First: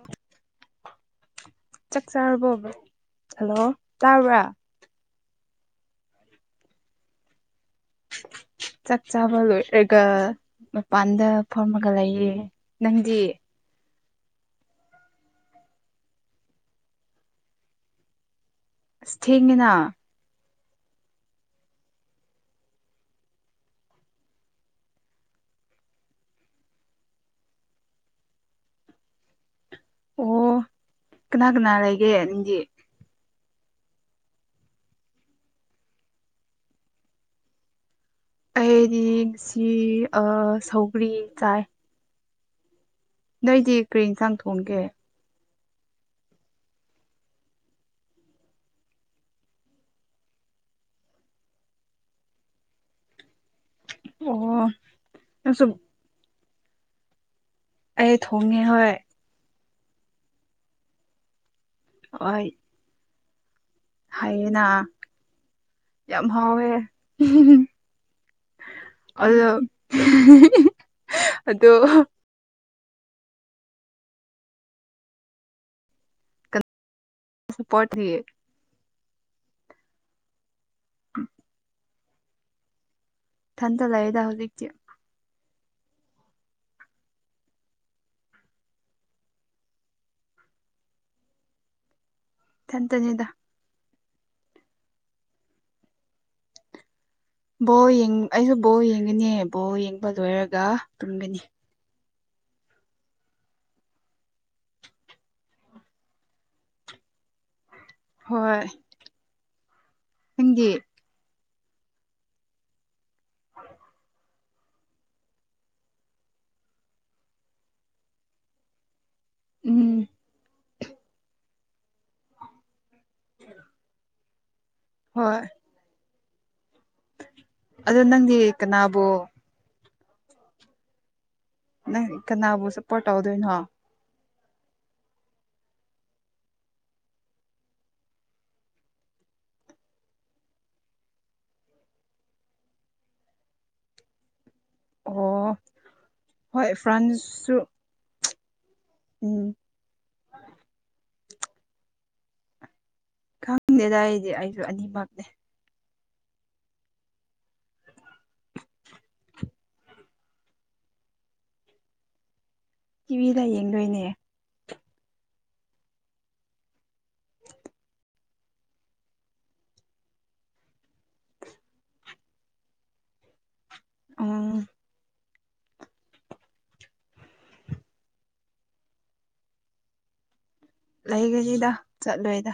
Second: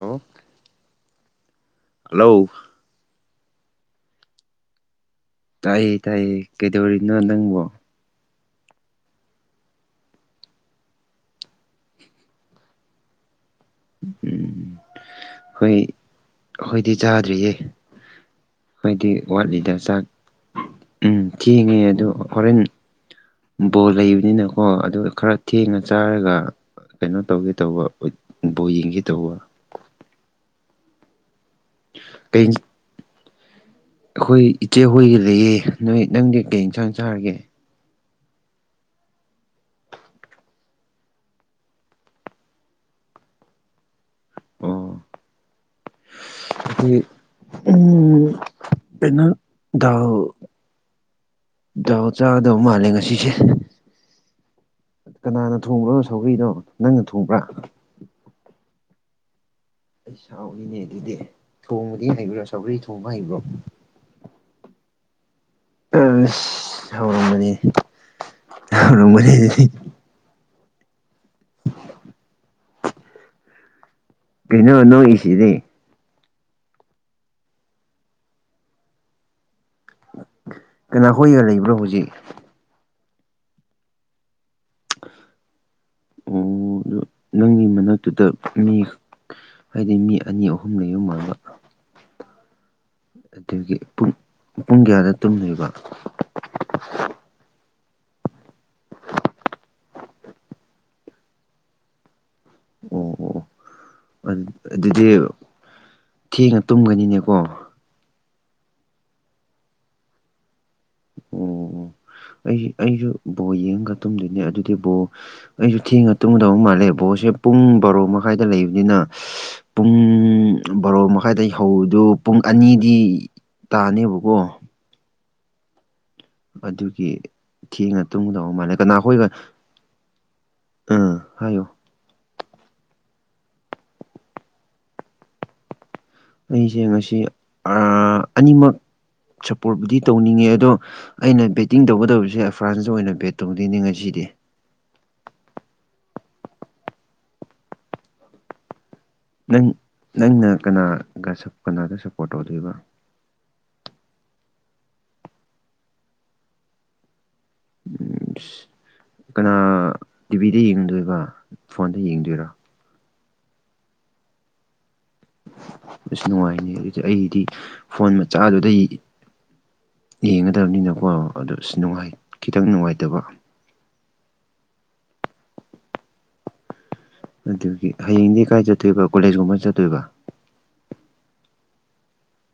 ꯑꯣ ꯆꯥꯛ ꯍꯜꯂꯣ ꯆꯥꯔꯕ꯭ꯔꯣ ꯍꯜꯂꯣ ꯇꯥꯕ꯭ꯔꯥ ꯇꯥꯏꯌꯦ ꯇꯥꯏꯌꯦ ꯀꯩꯗꯧꯔꯤꯕꯅꯣ ꯅꯪꯕꯣ ꯆꯥꯛ ꯆꯥꯕ ꯂꯣꯏꯔꯒ ꯃꯄꯥꯟꯗ ꯐꯝꯃꯒ ꯂꯩꯌꯦ ꯅꯪꯗꯤ ꯎꯝ ꯍꯣꯏ ꯑꯩꯈꯣꯏꯗꯤ ꯆꯥꯗ꯭ꯔꯤꯌꯦ ꯈꯣꯏꯗꯤ ꯑꯁ ꯊꯦꯡꯉꯤꯅ ꯋꯥꯠꯂꯤꯗ ꯆꯥꯛ ꯎꯝ ꯊꯦꯡꯉꯦ ꯑꯗꯨ ꯍꯣꯔꯦꯟ ꯕꯣꯜ ꯂꯩꯕꯅꯤꯅꯀꯣ ꯑꯗꯨꯒ ꯈꯔ ꯊꯦꯡꯅ ꯆꯥꯔꯒ ꯀꯩꯅꯣ ꯇꯧꯒꯦ ꯇꯧꯕ ꯕꯣꯜ ꯌꯦꯡꯒꯦ ꯇꯧꯕ ꯑꯣ ꯀꯅꯥ ꯀꯅꯥ ꯂꯩꯒꯦ ꯀꯩ ꯅꯪꯗꯤ ꯑꯩꯈꯣꯏ ꯏꯆꯦ ꯍꯣꯏꯒꯤ ꯂꯩꯌꯦ ꯅꯣꯏ ꯅꯪꯗꯤ ꯀꯩ ꯏꯟꯁꯥꯡ ꯆꯥꯔꯒꯦ ꯑꯩꯗꯤ ꯉꯁꯤ ꯑꯥ ꯁꯧꯒ꯭ꯔꯤ ꯆꯥꯏ ꯅꯪꯗꯤ ꯀꯔꯤ ꯌꯦꯟꯁꯥꯡ ꯑꯣ ꯊꯣꯡꯒꯦ ꯑꯩꯈꯣꯏ [unintelligible] ꯎꯝ ꯀꯩꯅꯣ ꯗꯥꯎ ꯗꯥꯥꯎ ꯆꯥꯒꯗꯧꯕ ꯃꯥꯜꯂꯦ ꯉꯁꯤꯁꯦ ꯑꯣ ꯀꯅꯥꯅ ꯅꯪꯁꯨ ꯊꯣꯡꯕ꯭ꯔꯣ ꯁꯧꯒꯔꯤꯅꯣ ꯅꯪꯅ ꯊꯣꯡꯕ꯭ꯔꯥ ꯑꯩ ꯊꯣꯡꯉꯦ ꯍꯣꯏ ꯑꯩ ꯍꯥꯎꯅꯤꯅꯦ ꯑꯗꯨꯗꯤ ꯊꯣꯡꯕꯗꯤ ꯍꯣꯏ ꯍꯩꯕ꯭ꯔꯣ ꯁꯧꯒꯔꯤ ꯊꯣꯡꯕ ꯍꯩꯕ꯭ꯔꯣ ꯍꯥꯏꯌꯦꯅ꯫ ꯌꯥꯝ ꯍꯥꯎꯋꯦ ꯑꯁ ꯍꯧꯔꯝꯒꯅꯤ ꯍꯧꯔꯝꯒꯅꯤ ꯑꯗꯣ꯫ ꯑꯗꯨꯗꯤ ꯑꯗꯣ ꯀꯩꯅꯤ ꯅꯣꯛꯏꯁꯤꯗꯤ꯫ ꯁꯄꯣꯔꯠ ꯊꯌꯦ ꯀꯅꯥ ꯍꯣꯢꯒ ꯂꯩꯕ꯭ꯔ ꯍꯧꯖꯤꯛ ꯊꯟꯗꯂꯩꯗ ꯍꯧꯖꯤꯛꯇꯤ ꯑꯣ ꯑꯗꯨ ꯅꯪꯒꯤ ꯃꯅꯥꯛꯇꯨꯗ ꯃꯤ ꯑꯩꯗꯤ ꯃꯤ ꯑꯅꯤ ꯑꯍꯨꯝ ꯂꯩꯕ ꯃꯥꯟꯕ ꯏꯊꯟꯇꯅꯦꯗ ꯑꯗꯨꯒꯤ ꯄꯨꯡ ꯄꯨꯡ ꯀꯌꯥꯗ ꯇꯨꯝꯗꯣꯏꯕ ꯕꯣꯜ ꯌꯦꯡ ꯑꯩꯁꯨ ꯕꯣꯜ ꯌꯦꯡꯒꯅꯤ ꯕꯣꯜ ꯌꯦꯡꯕ ꯂꯣꯏꯔꯒ ꯇꯨꯝꯒꯅꯤ ꯑꯣ ꯑꯣ ꯑꯗꯨꯗꯤ ꯊꯦꯡꯅ ꯇꯨꯝꯒꯅꯤꯅꯦꯀꯣ ꯍꯣꯏ ꯅꯪꯗꯤ ꯑꯣ ꯑꯣ ꯑꯩꯖꯨ ꯑꯩꯖꯨ ꯕꯣꯜ ꯌꯦꯡꯉꯒ ꯇꯨꯝꯗꯣꯏꯅꯦ ꯑꯗꯨꯗꯤ ꯕꯣꯜ ꯑꯩꯁꯨ ꯊꯦꯡꯅ ꯇꯨꯝꯒꯗꯧ ꯃꯥꯜꯂꯦ ꯕꯣꯜꯁꯦ ꯄꯨꯡ ꯕꯥꯔꯣ ꯃꯈꯥꯏꯗ ꯂꯩꯕꯅꯤꯅ ꯄꯨꯡ ꯎꯝ ꯕꯥꯔꯣ ꯃꯈꯥꯏꯗꯒꯤ ꯐꯧꯗꯨꯣ ꯄꯨꯡ ꯑꯅꯤꯗꯤ ꯇꯥꯅꯦꯕꯀꯣ ꯍꯣꯏ꯫ ꯑꯗꯨꯒꯤ ꯑꯗꯣ ꯊꯦꯡꯅ ꯅꯪꯗꯤ ꯇꯨꯡꯒꯗꯧ ꯃꯥꯜꯂꯦ ꯀꯅꯥꯕꯨ ꯀꯅꯥꯈꯣꯏꯒ꯫ ꯑꯝ ꯍꯥꯏꯌꯨ ꯅꯪ ꯀꯅꯥꯕꯨ ꯁꯞꯄꯣꯔꯠ ꯇꯧꯗꯣꯏꯅꯣ꯫ ꯑꯩꯁꯦ ꯉꯁꯤ ꯑꯅꯤꯃꯛ ꯁꯞꯄꯣꯔꯠꯄꯨꯗꯤ ꯇꯧꯅꯤꯡꯉꯦ ꯑꯗꯣ ꯑꯩꯅ ꯕꯦꯠꯇꯤꯡ ꯇꯧꯒꯗꯧꯔꯤꯁꯦ ꯑꯦꯐ꯭ꯔꯥꯟꯁ ꯑꯣꯏꯅ ꯕꯦꯠ ꯇꯧꯗꯅꯤ ꯉꯁꯤꯗꯤ ꯑꯣ ꯍꯣꯢ ꯐ꯭ꯔꯥꯟꯁꯁꯨ ꯎꯝ ꯎꯝ ꯅꯪꯅ ꯀꯅꯥꯒ ꯁꯞ ꯀꯅꯥꯗ ꯁꯞꯄꯣꯔꯠ ꯇꯧꯗꯩꯕ ꯈꯪꯗꯦꯗ ꯑꯩꯗꯤ ꯑꯩꯁꯨ ꯑꯅꯤꯃꯛꯅꯦ ꯎꯝꯁ ꯀꯅꯥ ꯇꯤꯚꯤꯗ ꯌꯦꯡꯗꯣꯏꯕ ꯐꯣꯟꯗ ꯌꯦꯡꯗꯣꯏꯔꯣ꯫ ꯇꯤꯚꯤꯗ ꯌꯦꯡꯗꯣꯏꯅꯦ꯫ ꯑꯁ ꯅꯨꯡꯉꯥꯢꯅꯤꯌꯦ ꯑꯩꯖꯦ ꯑꯩꯗꯤ ꯐꯣꯟ ꯃꯆꯥꯗꯨꯗꯩ ꯌꯦ ꯌꯦꯡꯒꯗꯕꯅꯤꯅꯀꯣ ꯑꯗ ꯅꯨꯉꯥꯏ ꯈꯤꯇꯪ ꯅꯨꯡꯉꯥꯏꯇꯕ ꯑꯥ꯫ ꯑꯗꯨꯒꯤ ꯍꯌꯦꯡꯗꯤ ꯀꯥꯏ ꯆꯠꯇꯣꯏꯕ ꯀꯣꯂꯦꯖꯀꯨꯝꯕ ꯆꯠꯇꯣꯏꯕ꯫ ꯂꯩꯒꯅꯤꯗ ꯆꯠꯂꯣꯏꯗ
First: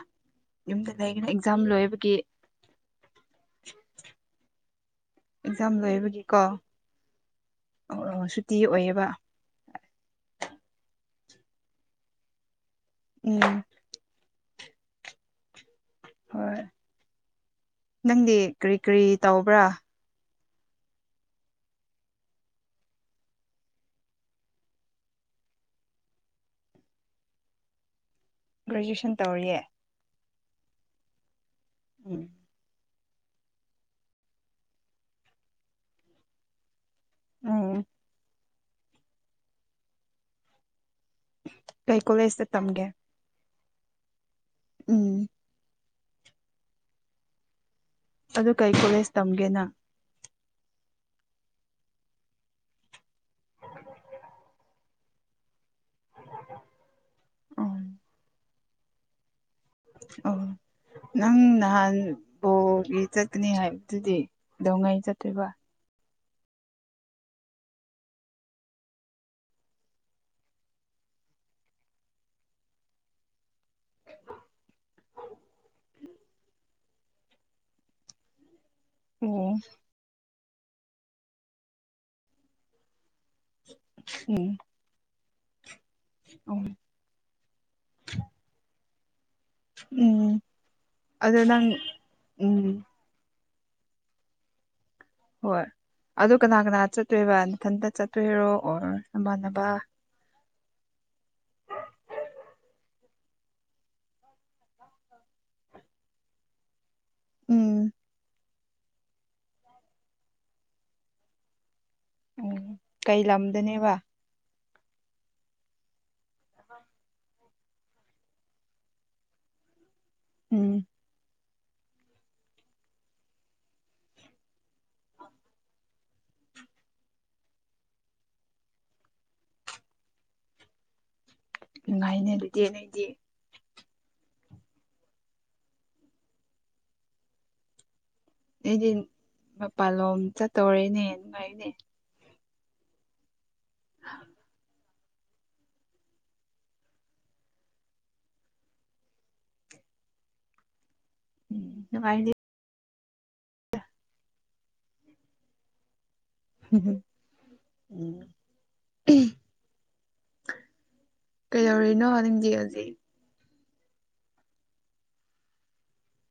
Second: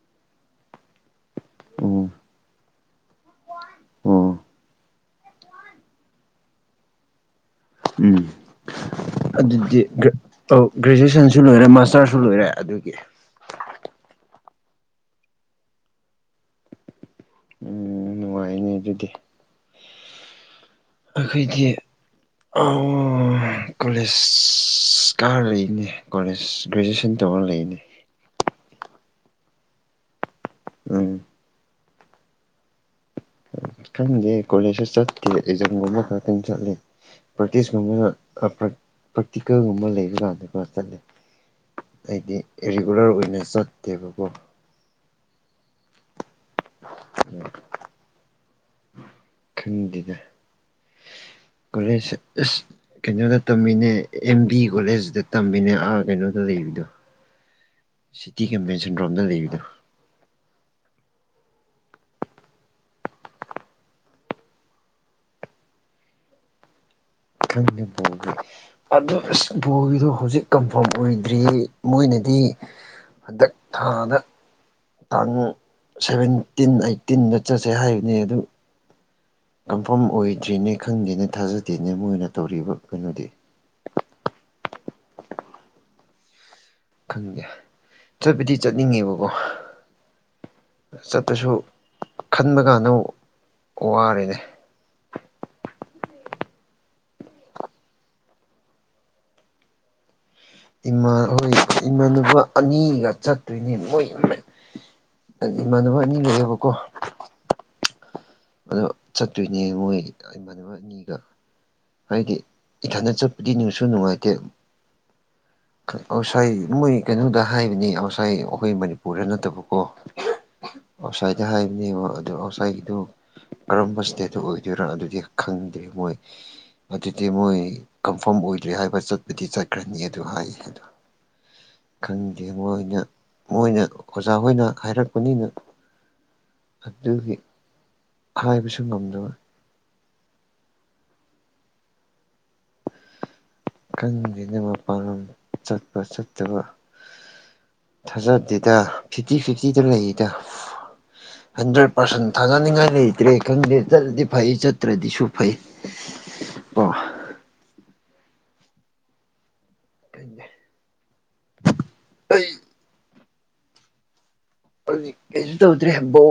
ꯌꯨꯝꯗ ꯂꯩꯒꯅ ꯑꯦꯛꯖꯥꯝ ꯑꯣ ꯂꯣꯏꯕꯒꯤ ꯑꯣ ꯑꯦꯛꯖꯥꯝ ꯂꯣꯏꯕꯒꯤꯀꯣ꯫ ꯑꯣ ꯎꯝ ꯑꯣ ꯁꯨꯇꯤ ꯑꯣꯏꯌꯦꯕ ꯑꯗꯨꯗꯤ ꯒ꯭ꯔꯦꯖꯨꯑꯦꯁꯟꯁꯨ ꯂꯣꯏꯔꯦ ꯃꯥꯁꯇꯔꯁꯨ ꯂꯣꯏꯔꯦ ꯑꯗꯨꯒꯤ꯫ ꯎꯝ ꯍꯣꯏ ꯎꯝ ꯅꯪꯗꯤ ꯅꯨꯡꯉꯥꯏꯅꯤ ꯀꯔꯤ ꯀꯔꯤ ꯑꯗꯨꯗꯤ ꯇꯧꯕ꯭ꯔꯥ ꯑꯩꯈꯣꯏꯗꯤ꯫ ꯀꯂꯦꯖ ꯑ ꯀꯥꯔ ꯂꯩꯅꯦ ꯀꯣꯂꯦꯖ ꯒ꯭ꯔꯦꯖꯨꯑꯦꯁꯟ ꯇꯧꯔ ꯂꯩꯅꯦ ꯒ꯭ꯔꯦꯖꯨꯦꯁꯟ ꯇꯧꯔꯤꯌꯦ ꯎꯝ ꯎꯝ ꯈꯪꯗꯦ ꯀꯣꯂꯦꯖꯇ ꯆꯠꯀ ꯑꯦꯛꯖꯥꯝꯒꯨꯝꯕ ꯈꯛꯇꯪ ꯆꯠꯂꯤ ꯄ꯭ꯔꯥꯛꯇꯤꯁꯀꯨꯝꯕꯅ ꯄ꯭ꯔꯦꯛꯇꯤꯀꯦꯜꯒꯨꯝꯕ ꯂꯩꯔꯀꯥꯟꯗ ꯈꯔ ꯆꯠꯂꯦ ꯀꯩ ꯍꯥꯏꯗꯤ ꯀꯣꯂꯦꯖꯇ ꯇꯝꯒꯦ ꯔꯤꯒꯨꯂꯔ ꯑꯣꯏꯅ ꯆꯠꯇꯦꯕꯀꯣ ꯎꯝ ꯎꯝ [unintelligible] ꯑꯗꯨ ꯀꯩ ꯀꯣꯂꯦꯁ ꯇꯝꯒꯦꯅꯪ ꯈꯪꯗꯤꯗ ꯀꯣꯂꯦꯁ ꯑꯁ ꯀꯩꯅꯣꯗ ꯇꯝꯃꯤꯅꯦ ꯑꯦꯝ ꯕꯤ ꯀꯣꯂꯦꯁꯗ ꯇꯝꯃꯤꯅꯦ ꯑꯥ ꯀꯩꯅꯣꯗ ꯂꯩꯕꯗꯣ ꯑꯣ ꯁꯤꯇꯤ ꯀꯟꯚꯦꯟꯁꯟ ꯔꯣꯝꯗ ꯂꯩꯕꯗꯣ ꯑꯧ ꯅꯪ ꯅꯍꯥꯟ ꯕꯣꯒꯤ ꯆꯠꯀꯅꯤ ꯍꯥꯏꯕꯗꯨꯗꯤ ꯀꯩꯗꯧꯉꯩ ꯆꯠꯇꯣꯏꯕ ꯈꯪꯅꯕꯣꯒꯤ ꯑꯗꯨ ꯑꯁ ꯕꯣꯜꯒꯤꯗꯣ ꯍꯧꯖꯤꯛ ꯀꯟꯐꯥꯝ ꯑꯣꯢꯗ꯭ꯔꯤ ꯃꯣꯢꯅꯗꯤ ꯍꯟꯗꯛ ꯊꯥꯗ ꯇꯥꯡ ꯁꯚꯦꯟꯇꯤꯟ ꯑꯩꯠꯇꯤꯟꯗ ꯆꯠꯁꯦ ꯍꯥꯏꯕꯅꯤ ꯑꯗꯨ ꯎꯝ ꯃꯐꯝ ꯑꯣꯏꯗ꯭ꯔꯤꯅꯦ ꯈꯪꯗꯦꯅꯦ ꯊꯥꯖꯗꯦꯅꯦ ꯃꯣꯏꯅ ꯇꯧꯔꯤꯕ ꯀꯩꯅꯣꯗꯤ ꯎꯝ ꯑ ꯈꯪꯗꯦ ꯆꯠꯄꯗꯤ ꯆꯠꯅꯤꯡꯉꯦꯕꯀꯣ ꯎꯝ ꯑꯗꯣ ꯆꯄꯁꯨ ꯅꯪ ꯈꯟꯕ ꯎꯝ ꯀꯥꯟꯗ ꯋꯥꯔꯦꯅꯦ ꯍꯣꯏ ꯑꯗꯨ ꯀꯅꯥ ꯀꯅꯥ ꯆꯠꯇꯣꯏꯕ ꯏꯊꯟꯇ ꯆꯠꯇꯣꯏꯔꯣ ꯑꯣꯔ ꯁꯃꯥꯟꯅꯕ ꯏꯃꯥ ꯍꯣꯏ ꯏꯃꯥꯟꯅꯕꯥ ꯑꯅꯤꯒ ꯆꯠꯇꯣꯏꯅꯦ ꯃꯣꯏ ꯍꯥꯏꯗꯤ ꯏꯃꯥꯟꯅꯕ ꯑꯅꯤ ꯂꯩꯌꯦꯕꯀꯣ ꯎꯝ ꯑꯗꯣ ꯆꯠꯇꯣꯏꯅꯦ ꯃꯣꯏ ꯏꯃꯥꯟꯅꯕ ꯑꯅꯤꯒ ꯍꯥꯏꯗꯤ ꯎꯝ ꯏꯊꯟꯗ ꯀꯩ ꯆꯠꯄꯗꯤ ꯅꯨꯡꯁꯨ ꯂꯝꯗꯅꯦꯕ ꯅꯨꯡꯉꯥꯏꯇꯦ ꯑꯥꯎꯠꯁꯥꯏ ꯃꯣꯏ ꯀꯩꯅꯣꯗ ꯍꯥꯏꯕꯅꯤ ꯑꯥꯎꯠꯁꯥꯏ ꯑꯩꯈꯣꯏ ꯃꯅꯤꯄꯨꯔꯗ ꯅꯠꯇꯕꯀꯣ ꯎꯝ ꯑꯥꯎꯠꯁꯥꯏꯗꯇ ꯍꯥꯏꯕꯅꯦꯕ ꯑꯗꯨ ꯑꯥꯎꯠꯁꯥꯏꯠꯀꯤꯗꯨ ꯀꯔꯝꯕ ꯏꯁꯇꯦꯠꯇ ꯑꯣꯏꯗꯣꯏꯔ ꯑꯗꯨꯗꯤ ꯈꯪꯗ꯭ꯔꯤ ꯃꯣꯏ ꯑꯗꯨꯗꯤ ꯃꯣꯏ ꯀꯟꯐꯥꯔꯝ ꯑꯣꯏꯗ꯭ꯔꯦ ꯍꯥꯏꯕ ꯆꯠꯄꯗꯤ ꯆꯠꯈ꯭ꯔꯅꯤ ꯑꯗꯨ ꯍꯥꯏ ꯑꯗꯨ ꯅꯨꯡꯉꯥꯏꯅꯦ ꯈꯪꯗꯦ ꯑꯗꯨꯗꯤ ꯃꯣꯏꯅ ꯅꯣꯏꯗꯤ ꯃꯣꯏꯅ ꯑꯣꯖꯥ ꯍꯣꯏꯅ ꯍꯥꯏꯔꯛꯄꯅꯤꯅ ꯑꯗꯨꯒꯤ ꯍꯥꯏꯕꯁꯨ ꯅꯣꯏꯗꯤ ꯉꯝꯗꯕ ꯃꯄꯥꯟꯂꯣꯝ ꯆꯠꯇꯧꯔꯦꯅꯦ ꯅꯨꯉꯥꯏꯅꯦ ꯈꯪꯗꯦꯅꯦ ꯃꯄꯥꯟ ꯂꯝ ꯆꯠꯄ ꯆꯠꯇꯕ ꯊꯥꯖꯗꯦꯗ ꯐꯤꯐꯇꯤ ꯐꯤꯐꯇꯤꯗ ꯂꯩꯔꯤꯗ ꯎꯝ ꯍꯟꯗ꯭ꯔꯦꯠ ꯄꯥꯔꯁꯦꯟ ꯅꯨꯡꯉꯥꯏꯅꯤ ꯊꯥꯒꯠꯅꯤꯡꯉꯥꯏ ꯂꯩꯇ꯭ꯔꯦ ꯈꯪꯗꯦ ꯆꯠꯂꯗꯤ ꯐꯩ ꯆꯠꯇ꯭ꯔꯗꯤꯁꯨ ꯐꯩ ꯍꯨꯝ ꯀꯣ ꯍꯨꯝ ꯎꯝ ꯈꯪꯗꯦ ꯀꯩꯗꯧꯔꯤ ꯅꫭ ꯑꯩ ꯅꯪꯗꯤ ꯍꯧꯖꯤꯛ ꯍꯧꯖꯤꯛ ꯀꯩꯁꯨ ꯇꯧꯗ꯭ꯔꯦ ꯕꯣ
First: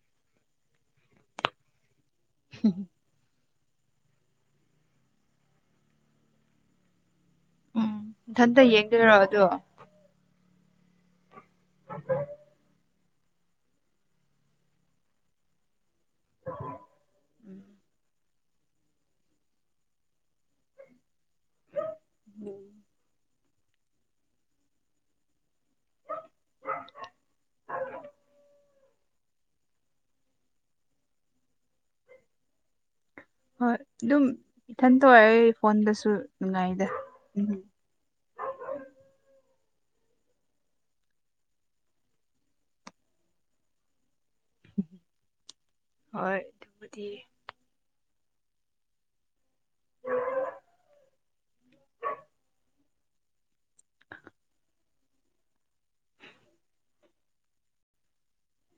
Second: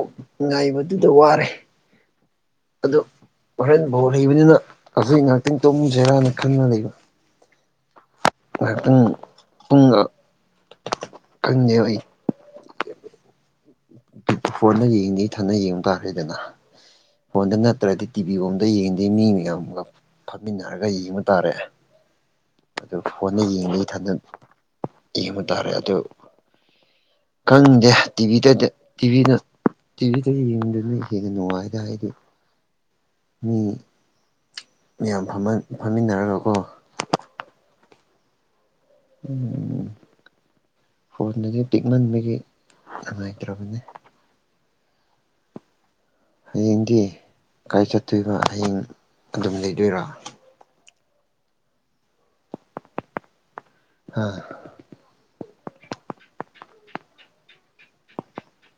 ꯉꯥꯏꯕꯗꯨꯗ ꯋꯥꯔꯦ ꯍꯨꯝ ꯑꯗꯨ ꯍꯣꯔꯦꯟ ꯕꫭ ꯂꯩꯕꯅꯤꯅ ꯍꯧꯖꯤꯛ ꯉꯥꯛꯇꯪ ꯇꯣꯝꯨꯖꯤꯔꯥꯅ ꯈꯪꯟꯅ ꯂꯩꯕ ꯎꯝ ꯏꯊꯟꯇ ꯉꯥꯏꯍꯥꯛꯇꯪ ꯌꯦꯡꯗꯣꯏꯔꯣ ꯑꯗꯣ ꯄꯨꯡ ꯈꯪꯗꯦꯕꯑꯩ ꯐꯣꯟꯗ ꯌꯦꯡꯗ ꯏ ꯊꯟ ꯌꯦꯡꯕ ꯇꯥꯔꯦꯗꯅ ꯐꯣꯟꯗ ꯅꯠꯇ꯭ꯔꯗꯤ ꯇꯤꯚ ꯕꯤꯔꯣꯝꯗ ꯌꯦꯡꯗꯦ ꯃꯤ ꯃꯌꯥꯝꯒ ꯐꯝꯃꯤꯟꯅꯔꯒ ꯌꯦꯡꯕ ꯇꯥꯔꯦ ꯑꯗꯨ ꯐꯣꯟꯗ ꯌꯦꯡꯕꯩꯊꯟꯗ ꯌꯦꯡꯕ ꯇꯥꯔꯦ ꯑꯗꯨ ꯀꯪꯗꯦ ꯇꯤꯚꯤꯗꯗꯤ ꯇꯤꯚꯤꯅ ꯇꯤꯚꯤꯗ ꯌꯦꯡꯕꯗꯅ ꯍꯦꯟꯅ ꯅꯨꯡꯉꯥꯏꯗ ꯑꯩꯗꯤ ꯍꯣꯏ ꯑꯗꯨꯝ ꯏꯊꯟ ꯃꯌꯥꯝ ꯊꯣꯛꯑꯦ ꯐꯣꯟꯗꯁꯨ ꯐꯝꯃꯤꯟꯅꯔꯒꯀꯣ ꯅꯨꯡꯉꯥꯏꯗ ꯎꯝ ꯎꯝ ꯐꯣꯟꯗꯗꯤ ꯄꯤꯛꯃꯟꯕꯒꯤ ꯅꯨꯡꯉꯥꯏꯇ꯭ꯔꯕꯅꯦ ꯎ [unintelligible] ꯍꯌꯦꯡꯗꯤ ꯀꯥꯏ ꯆꯠꯇꯣꯏꯕ ꯍꯌꯦꯡ ꯑꯗꯨꯝ ꯂꯩꯗꯣꯏꯔꯥ ꯑꯥ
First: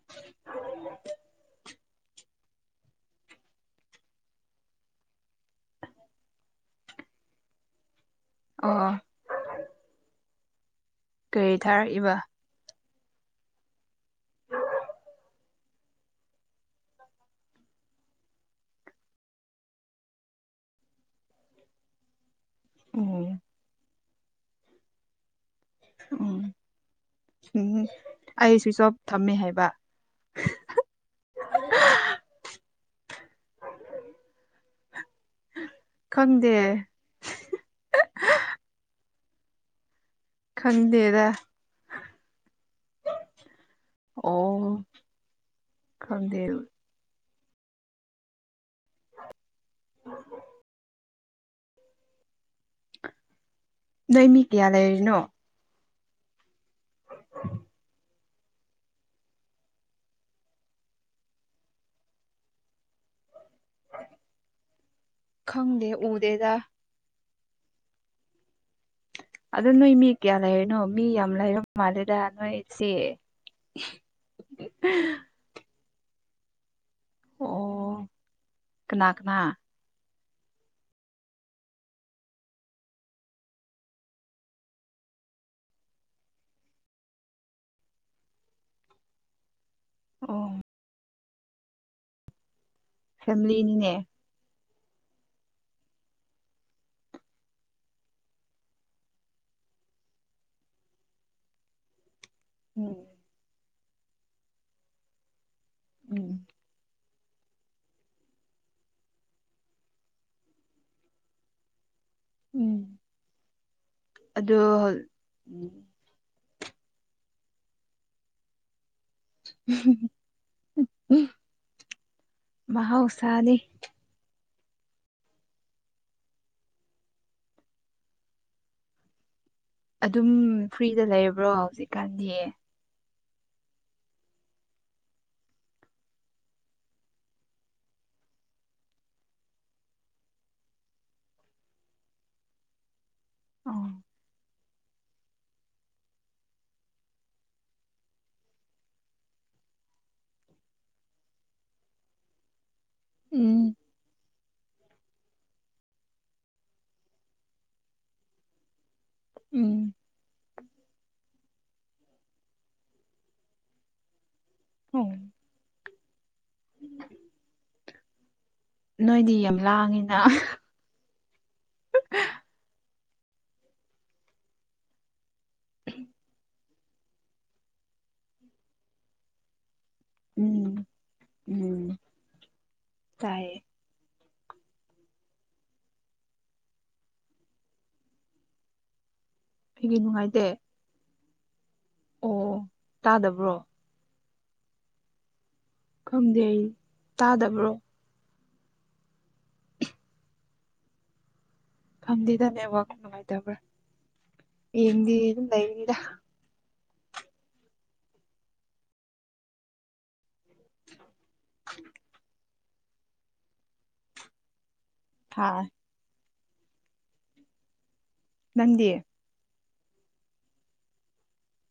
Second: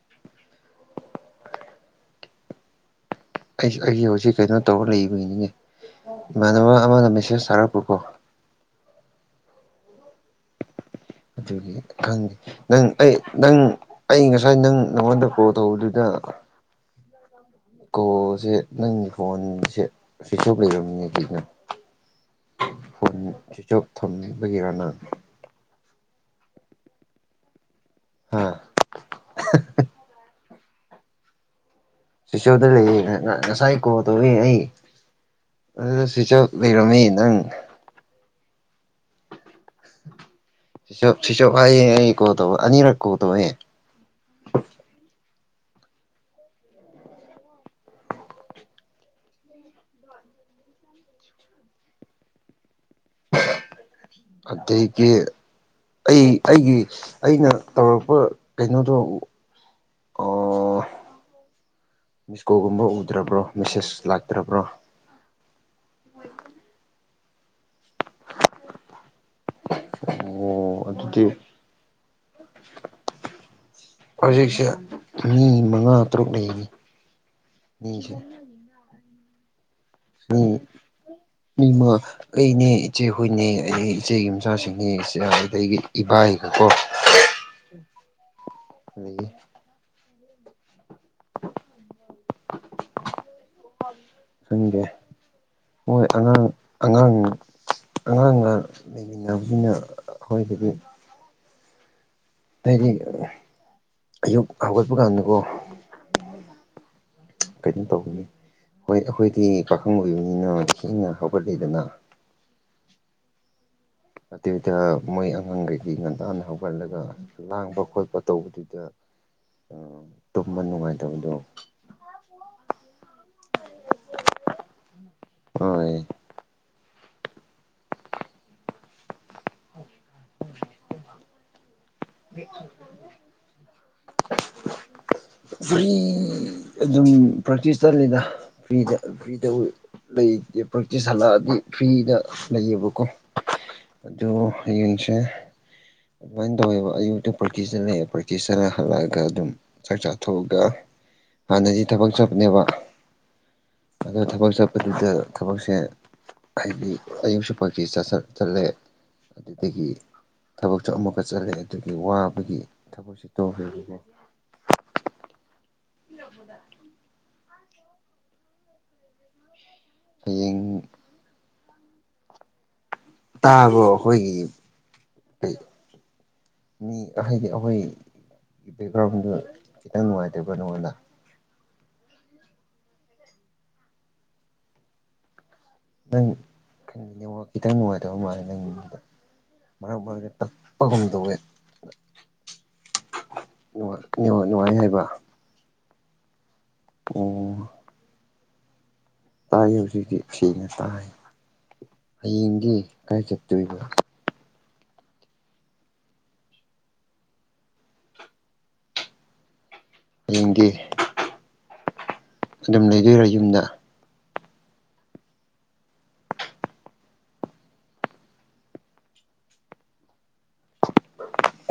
[unintelligible] ꯑꯩ ꯑꯩꯁ ꯍꯧꯖꯤꯛ ꯀꯩꯅꯣ ꯇꯧꯔꯒ ꯂꯩꯕꯒꯤꯅꯤꯅꯦ ꯏꯃꯥꯟꯅꯕ ꯑꯃꯅ ꯃꯦꯁꯦꯁ ꯊꯥꯔꯛꯄꯀꯣ ꯑꯣ ꯀꯔꯤ ꯑꯗꯨꯒꯤ ꯊꯥꯔꯛꯏꯕ ꯈꯪꯉꯦ ꯅꯪ ꯑꯩ ꯅꯪ ꯑꯩ ꯉꯁꯥꯏ ꯅꯪ ꯅꯪꯉꯣꯟꯗ ꯀꯣꯜ ꯇꯧꯕꯗꯨꯗ ꯀꯣꯁꯦ ꯅꯪꯒꯤ ꯐꯣꯟꯁꯦ ꯁ꯭ꯋꯤꯆ ꯑꯞ ꯂꯩꯔꯝꯅꯦ ꯀꯅ ꯐ ꯎꯝ ꯆꯤꯆꯞ ꯊꯝꯕꯒꯦꯔꯅ ꯎꯝ ꯎꯝ ꯍꯥ ꯑꯩ ꯁꯋꯁꯣꯞ ꯊꯝꯃꯦ ꯍꯥꯏꯕ ꯁꯤꯁꯣꯞꯇ ꯂꯩꯌꯦ ꯉꯥ ꯉꯁꯥꯏ ꯀꯣꯜ ꯇꯧꯋꯦ ꯑꯩ ꯑꯗꯨꯗ ꯁꯨꯏꯁꫭꯞ ꯈꯪꯗꯦ ꯂꯩꯔꯝꯃꯦ ꯅꯪ ꯁꯨꯏꯁꫭꯞ ꯈꯪꯗꯦꯗ ꯁꯤꯁꫭꯞ ꯍꯥꯏꯌꯦ ꯑꯩ ꯀꯣꯜ ꯇꯧꯕ ꯑꯅꯤꯔꯛ ꯀꯣꯜ ꯇꯧꯋꯦ ꯑꯣ ꯈꯪꯗꯦ [unintelligible] ꯅꯣꯏ ꯃꯤ ꯀꯌꯥ ꯑꯗꯒꯤ ꯂꯩꯔꯤꯅꯣ ꯑꯩ ꯑꯩꯒꯤ ꯑꯩꯅ ꯇꯧꯔꯛꯄ ꯀꯩꯅꯣꯗꯣ ꯃꯤꯁꯀꯣꯒꯨꯝꯕ ꯎꯗ꯭ꯔꯕ꯭ꯔꯣ ꯃꯦꯁꯦꯖ ꯂꯥꯛꯇ꯭ꯔꯕ꯭ꯔꯣ ꯈꯪꯗꯦ ꯎꯗꯗ ꯑꯗ ꯅꯣꯏ ꯃꯤ ꯀꯌꯥ ꯂꯩꯔꯤꯅꯣ ꯑꯣ ꯃꯤ ꯑꯗꯨꯗꯤ ꯌꯥꯝ ꯂꯩꯔꯕ ꯃꯥꯜꯂꯦꯗ ꯅꯣꯏꯁꯦ ꯍꯧꯖꯤꯛꯁꯦ ꯃꯤ ꯃꯉꯥ ꯇꯔꯨꯛ ꯂꯩꯔꯤꯅꯤ ꯑꯣ ꯃꯤꯁꯦ ꯀꯅꯥ ꯀꯅꯥ ꯎꯝꯃ ꯑꯩꯅꯦ ꯏꯆꯦ ꯍꯨꯏꯅꯦ ꯑꯩ ꯏꯆꯦꯒꯤ ꯃꯆꯥꯁꯤꯡꯅꯦ ꯑꯩꯒꯤ ꯏꯕꯥꯏꯒꯀꯣ ꯑꯗꯒꯤ ꯑꯣ ꯐꯦꯃꯤꯂꯤꯅꯤꯅꯦ ꯆꯪꯗꯦ ꯃꯣꯏ ꯑꯉꯥꯡ ꯑꯉꯥꯡ ꯑꯉꯥꯡꯅ ꯑꯩꯒꯤ ꯉꯕꯤꯅ ꯑꯩꯈꯣꯏꯒꯤꯗꯤ ꯐꯩꯗꯤ ꯎꯝ ꯌꯨ ꯍꯥꯒꯜ ꯄꯨꯀꯥꯟꯗꯨ ꯀꯧꯕꯣ ꯎꯝ ꯀꯩꯅꯣ ꯇꯧꯕꯒꯅꯤ ꯍꯣꯏ ꯑꯩꯈꯣꯏꯗꯤ ꯄꯥꯈꯪ ꯑꯣꯏꯕ ꯃꯤꯅ ꯊꯤꯅ ꯍꯧꯒꯠꯂꯗꯅ ꯎꯝ ꯑꯗꯣ ꯑꯗꯨꯗ ꯃꯣꯏ ꯑꯉꯥꯡꯈꯩꯒꯤ ꯉꯟꯗꯥꯟꯅ ꯍꯧꯒꯠꯂꯒ ꯂꯥꯡꯕ ꯈꯣꯠꯄ ꯇꯧꯕꯗꯨꯗ ꯑ ꯇꯨꯝꯕ ꯅꯨꯡꯉꯥꯏꯇꯕꯗꯣ ꯥꯎꯁꯅꯤ ꯍ ꯑꯗꯨꯝ ꯐ꯭ꯔꯤꯗ ꯂꯩꯔꯕ꯭ꯔꯣ ꯍꯧꯖꯤꯛ [unintelligible] [unintelligible] ꯐ꯭ꯔꯤ ꯑꯗꯨꯝ ꯄ꯭ꯔꯦꯛꯇꯤꯁ ꯆꯠꯂꯤꯗ ꯐꯔꯤꯗ ꯐ꯭ꯔꯤꯗ ꯂꯩꯇꯦ ꯄ꯭ꯔꯦꯛꯇꯤꯁ ꯍꯜꯂꯛꯑꯗꯤ ꯐ꯭ꯔꯤꯗ ꯂꯩꯌꯦꯕꯀꯣ ꯑ ꯑꯗꯨ ꯌꯦꯌꯡꯁꯦ ꯑꯗꯨꯃꯥꯏꯅ ꯇꯧꯋꯦꯕ ꯑꯌꯨꯛꯇ ꯄ꯭ꯔꯀꯤꯤꯁꯇ ꯂꯩꯑꯦ ꯄ꯭ꯔꯦꯀꯤꯁꯇꯠ ꯍꯜꯂꯛꯑꯒ ꯑꯗꯨꯝ ꯆꯥꯛ ꯆꯥꯊꯣꯛꯑꯒ ꯍꯥꯟꯅꯗꯤ ꯊꯕꯛ ꯆꯠꯕꯅꯦꯕ ꯎꯝ ꯑꯗꯣ ꯊꯕꯛ ꯆꯠꯄꯗꯨꯗ ꯊꯕꯛꯁꯦ ꯍꯥꯏꯗꯤ ꯑꯌꯨꯛ ꯁꯨꯞꯄꯁꯤꯤꯠ ꯆꯠꯂꯦ ꯑꯗꯨꯗꯒꯤ ꯎꯝ ꯊꯕꯛꯁꯨ ꯑꯃꯨꯛꯀ ꯆꯠꯂꯦ ꯑꯗꯨꯒꯤ ꯋꯥꯕꯒꯤ ꯊꯕꯛꯁꯨ ꯇꯧꯈ꯭ꯔꯦꯦ ꯎꯝ ꯎ ꯅꯣꯏꯗꯤ ꯌꯥꯝ ꯂꯥꯡꯉꯤꯅ ꯍꯌꯦꯡ ꯇꯥꯕ꯭ꯔꯣ ꯑꯩꯈꯣꯏꯒꯤ ꯎꯝ ꯃꯤ ꯍꯥꯏꯗꯤ ꯑꯩꯈꯣꯏ ꯕꯦꯛꯒ꯭ꯔꯥꯎꯟꯗꯨ ꯈꯤꯇꯪ ꯅꯨꯡꯉꯥꯏꯇꯕ꯭ꯔ ꯎꯝ ꯅꯉꯣꯟꯗ ꯎꯝ ꯇꯥꯏ ꯅꯪ ꯈꯪꯅꯤꯡꯅꯦ ꯈꯤꯇꯪ ꯅꯨꯡꯉꯥꯏꯇꯕ ꯃꯥꯜꯂꯦ ꯅꯪꯒꯤ ꯃꯤꯗ ꯑꯩꯒꯤ ꯃꯔꯛ ꯃꯔꯛꯇ ꯅꯨꯡꯉꯥꯏꯇꯦ ꯂꯄꯒꯨꯝꯗꯋꯦ ꯑꯣ ꯇꯥꯗꯕ꯭ꯔꯣ ꯅꯨꯡꯉꯥꯏ ꯍꯥꯏꯕ ꯈꯪꯗꯦ ꯑꯩ ꯑꯣ ꯇꯥꯗꯕ꯭ꯔꯣ ꯇꯥꯏ ꯍꯧꯖꯤꯛꯇꯤ ꯐꯅ ꯇꯥꯏ ꯈꯝꯗꯦꯗꯅꯦ ꯍꯌꯦꯡꯗꯤ ꯋꯥꯥꯛ ꯀꯥꯏ ꯅꯨꯡꯉꯥꯏꯇꯕ꯭ꯔꯥ ꯆꯠꯇꯣꯏꯕ ꯌꯦꯡꯗꯤ ꯑꯗꯨꯝ ꯂꯩꯔꯤꯗ ꯍꯌꯦꯡꯗꯤ ꯑꯗꯨꯝ ꯂꯩꯗꯣꯏꯔꯥ ꯌꯨꯝꯗ ꯍꯥꯥ ꯅꯪꯗꯤ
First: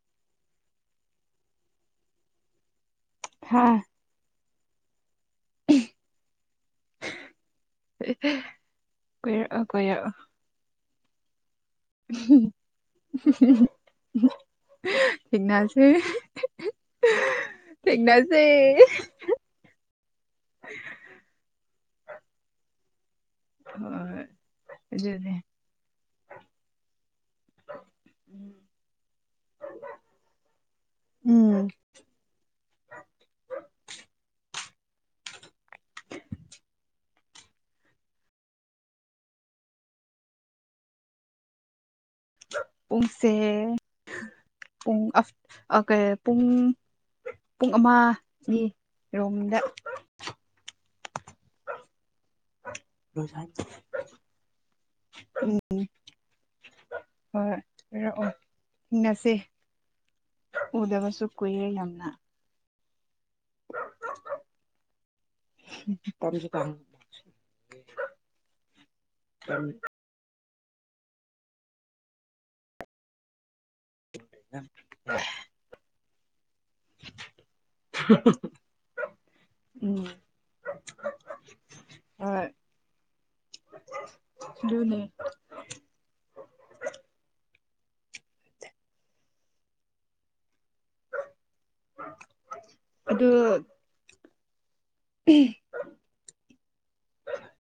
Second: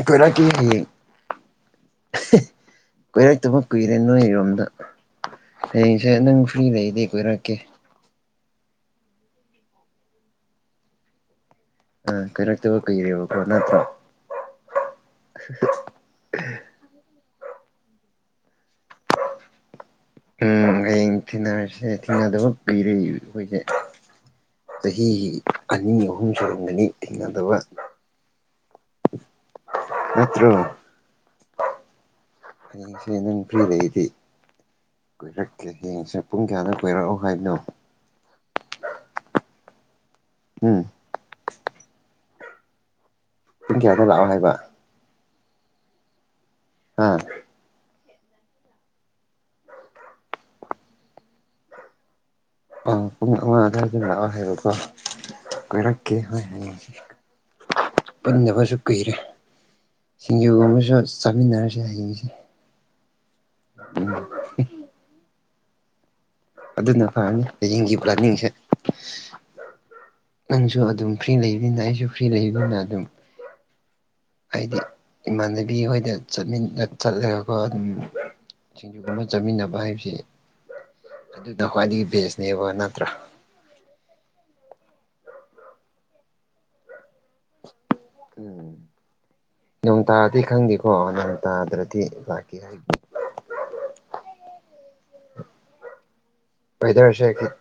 ꯀꯣꯏꯔꯛꯀꯦ ꯍꯌꯦꯡ ꯀꯣꯏꯔꯛ ꯇꯕ ꯍꯥ ꯀꯨꯏꯔꯦ ꯅꯣꯏꯔꯣꯝꯗ ꯍꯌꯦꯡꯁꯦ ꯅꯪ ꯐ꯭ꯔꯤꯗ ꯂꯩꯔꯗꯤ ꯀꯣꯏꯔꯛꯀꯦ ꯀꫭꯏꯔꯛꯑ‌ꫭ ꯀꫭꯏꯔꯛꯑ‌ꫭ ꯑꯥ ꯀꯣꯏꯔꯛꯇꯕ ꯀꯨꯏꯔꯦꯕꯀꯣ ꯅꯠꯇ꯭ꯔꯣ ꯊꯦꯡꯅꯁꯦ ꯊꯦꯡꯅꯁꯦ ꯎꯝ ꯍꯌꯦꯡ ꯊꯦꯡꯅꯔꯁꯦ ꯊꯦꯡꯅꯗꯕ ꯀꯨꯏꯔ‌ꯦ ꯑꯩꯈꯣꯏꯁꯦ ꯍꯣꯏ ꯆꯍꯤ ꯑꯗꯨꯅꯦ ꯑꯅꯤ ꯑꯍꯨꯝ ꯁꯨꯔꯝꯒꯅꯤ ꯍꯩꯅꯗꯕ ꯅꯠꯇ꯭ꯔꯣ ꯎꯝ ꯍꯌꯦꯡꯁꯦ ꯅꯪ ꯐ꯭ꯔꯤ ꯂꯩꯔꯗꯤ ꯀꯣꯏꯔꯛꯀꯦ ꯍꯌꯦꯡꯁꯦ ꯄꯨꯡ ꯀꯌꯥꯅ ꯀꯣꯏꯔꯛꯑꯣ ꯍꯥꯏꯅꯣ ꯎꯝ ꯄꯨꯡꯁꯦ ꯄꯨꯡ ꯀꯌꯥꯗ ꯂꯥꯛꯑꯣ ꯍꯥꯏꯕ ꯄꯨꯡ ꯑꯐ ꯀꯩ ꯄꯨꯡ ꯑꯥ ꯄꯨꯡ ꯑꯃꯒꯤ ꯔꯣꯝꯗ ꯑ ꯄꯨꯡ ꯑꯃ ꯑꯗꯨꯋꯥꯏꯗ ꯂꯥꯛꯑꯣ ꯍꯥꯏꯕꯀꯣ ꯎꯝ ꯀꯣꯏꯔꯛꯀꯦ ꯍꯣꯏ ꯍꯥꯌꯦꯡ ꯁꯦ ꯍꯣꯏ ꯍꯥꯏꯔꯛꯑꯣ ꯄꯨꯟꯗꯕꯁꯨ ꯀꯨꯏꯔꯦ ꯊꯦꯡꯅꯁꯦ ꯁꯤꯡꯖꯨꯒꯨꯝꯕꯁꯨ ꯎꯗꯕꯁꯨ ꯀꯨꯏꯔꯦ ꯆꯥꯃꯤꯟꯅꯔꯁꯤ ꯌꯥꯝꯅ ꯍꯥꯌꯦꯡꯁꯦ ꯎꯝ ꯎ ꯑꯗꯨꯅ ꯐꯔꯅꯤ ꯍꯌꯦꯡꯒꯤ ꯄ꯭ꯂꯥꯅꯤꯡꯁꯦ ꯀ ꯅꯪꯁꯨ ꯑꯗꯨꯝ ꯐ꯭ꯔꯤ ꯂꯩꯕꯅꯤꯅ ꯑꯩꯁꯨ ꯐ꯭ꯔꯤ ꯂꯩꯕꯅꯤꯅ ꯑꯗꯨꯝ ꯑꯩꯗꯤ ꯏꯃꯥꯟꯅꯕꯤ ꯈꯣꯏꯗ ꯆꯠꯃꯤꯟꯅ ꯆꯠꯂꯒꯀꯣ ꯑꯗꯨꯝ ꯁꯤꯡꯖꯨꯒꯨꯝ ꯑꯃ ꯆꯥꯃꯤꯟꯅꯕ ꯎꯝ ꯍꯥꯏꯕꯁꯤꯦ ꯑꯗꯨꯅ ꯈ꯭ꯋꯥꯏꯗꯒꯤ ꯚꯦꯖꯅꯦꯕ ꯅꯠꯇ꯭ꯔꯥ ꯗꯨꯅ‌ꯦ ꯎꯝ ꯅꯣꯡ ꯇꯥꯔꯗꯤ ꯈꯪꯗꯦꯀꯣ ꯅꯣꯡ ꯇꯥꯗ꯭ꯔꯗꯤ ꯂꯥꯛꯀꯦ ꯍꯥꯏ ꯑꯗꯨ ꯎꯝ ꯄꯩꯗꯔꯁꯦ